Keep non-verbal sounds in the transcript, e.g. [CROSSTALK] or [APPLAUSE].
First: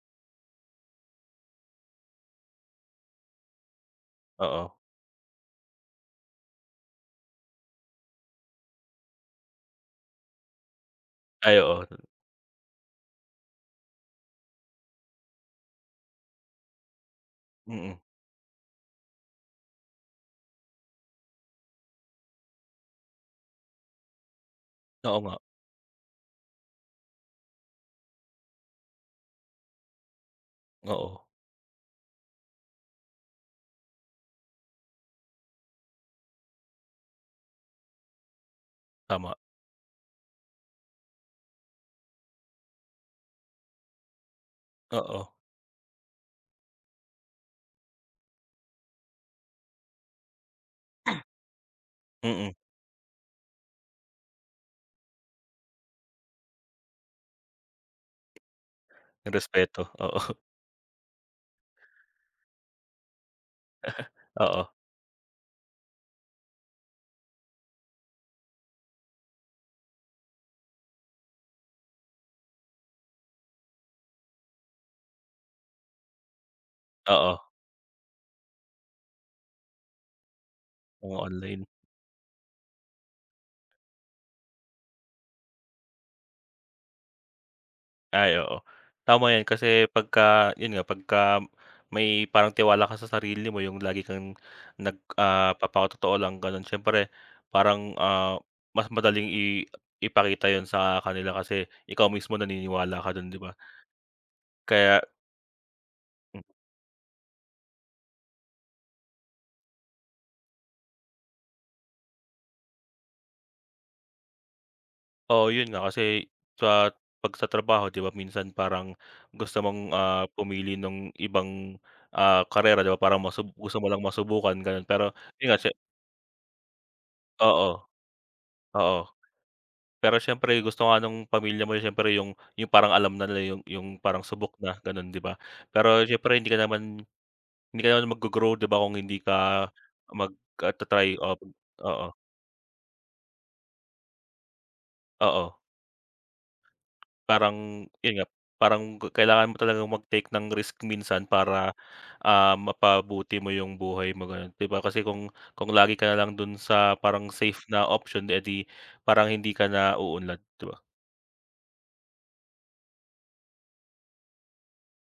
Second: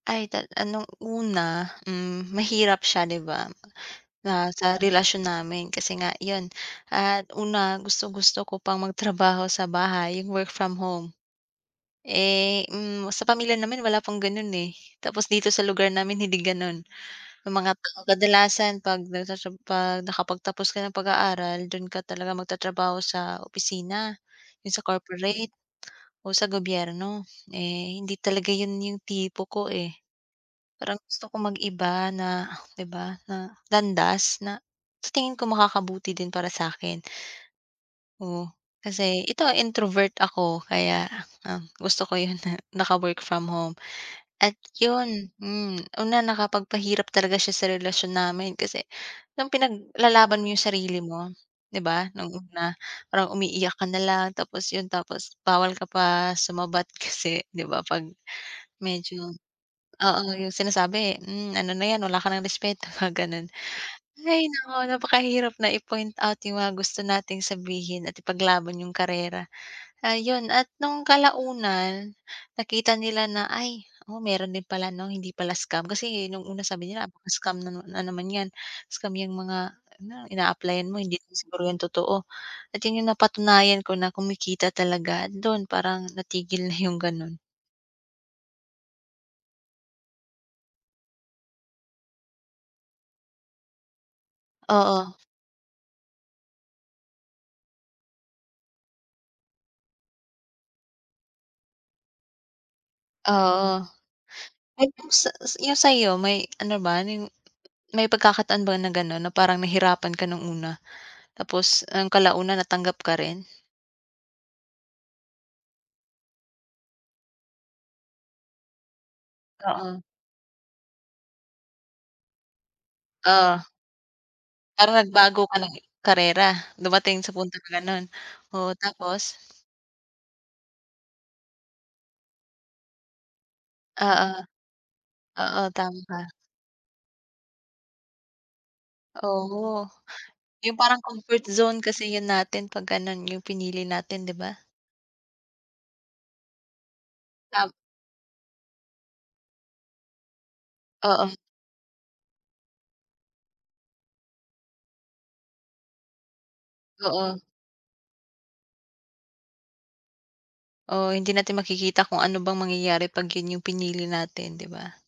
Ay, tal ano, una, hmm, mahirap siya 'di ba na Oo. sa relasyon namin. Kasi nga, iyon, at una, gustong-gusto ko pang magtrabaho sa bahay, yung work from home. Ay oo, tot Eh, hmm, sa pamilya naman wala pang ganun eh. Tapos dito sa lugar namin hindi ganun, yung mga Mm. kadalasan 'pag nasa siyu 'pag nakapagtapos ka ng pag-aaral dun ka talaga magtatrabaho sa opisina, yung sa Oo nga. corporate, o sa gobyerno. Eh hindi talaga yun yung tipo ko eh. Parang Oo. gusto ko mag-iba na, 'di ba, na landas na sa tingin ko makakabuti din para sa'kin. Oh, kasi, Tama. ito, ah, introvert ako, kaya, um, gusto ko yung naka-work from home at Oo. yun, hmm, una nakapagpahirap talaga siya sa relasyon namin, kasi nung pinaglalaban mo yung sarili Ah. mo, 'di ba, nung Mm. una parang umiiyak ka nalang, tapos yun, tapos bawal ka pa sumabat kasi 'di ba 'pag medyo, Respeto, oo, oo. yung sinasabi, hmm, ano na yan wala ka ng respeto, mga ganun. [CHUCKLES] Hay Oo. naku, napakahirap na i-point out yung mga gusto nating sabihin at ipaglaban yung karera. Ayun, at nung kalaunan nakita nila na, "Ay, oo, meron din pala 'no, hindi pala scam," kasi nung una sabi nila, "baka Oo. scam na na naman yan," scam yang mga ina-applyan mo hindi Oo, siguro online. yung totoo, at yun yung napatunayan ko na kumikita talaga, dun parang natigil na yung ganun. Ay, oo. Tama yan, kasi pagka, yun nga, pagka may parang tiwala ka sa sarili mo, yung lagi kang nag, Oo. ah, papakatotoo lang ganun, siyempre parang, ah, mas madaling i ipakita yun sa kanila, kasi ikaw mismo naniniwala ka dun, 'di ba? Oo, Kaya, yung sa yung sa'yo, Hmm. may ano ba yung may pagkakataon ba na ganun na parang nahirapan ka nung una, tapos, ah, kalaunan natanggap ka rin? Oo, yun nga, kasi sa 'pag sa trabaho 'di ba minsan parang gusto mong, Oo. ah, pumili nung ibang, ah, karera, 'di ba? Parang masub Oo. gusto mo lang masubukan, ganun. Parang Pero nagbago yun, ka siye ng karera dumating sa punto Oo. na ganun, oo, Oo, tapos? pero siyempre gusto nga nung pamilya mo siyempre yung yung parang alam na nila yung yung parang Oo. subok na, ganon, 'di ba? Oo, tama Pero ka. siyempre hindi ka naman hindi ka naman maggro-grow, 'di ba, kung hindi ka Oh, mag, ah, yung parang tra-try, o comfort zone kasi oo. 'yon natin 'pag ano yung pinili natin, 'di ba? Oo. Parang Tam yun nga, parang kailangan mo talagang mag-take ng risk minsan, Oo. para, ah, mapabuti mo yung buhay mo ganun, 'di ba? Kasi kung kung lagi ka nalang dun sa parang Oo. safe na option, eh 'di parang hindi ka na uunlad, 'di ba? Oo, hindi natin makikita kung ano bang mangyayari 'pag yun yung pinili natin, 'di ba?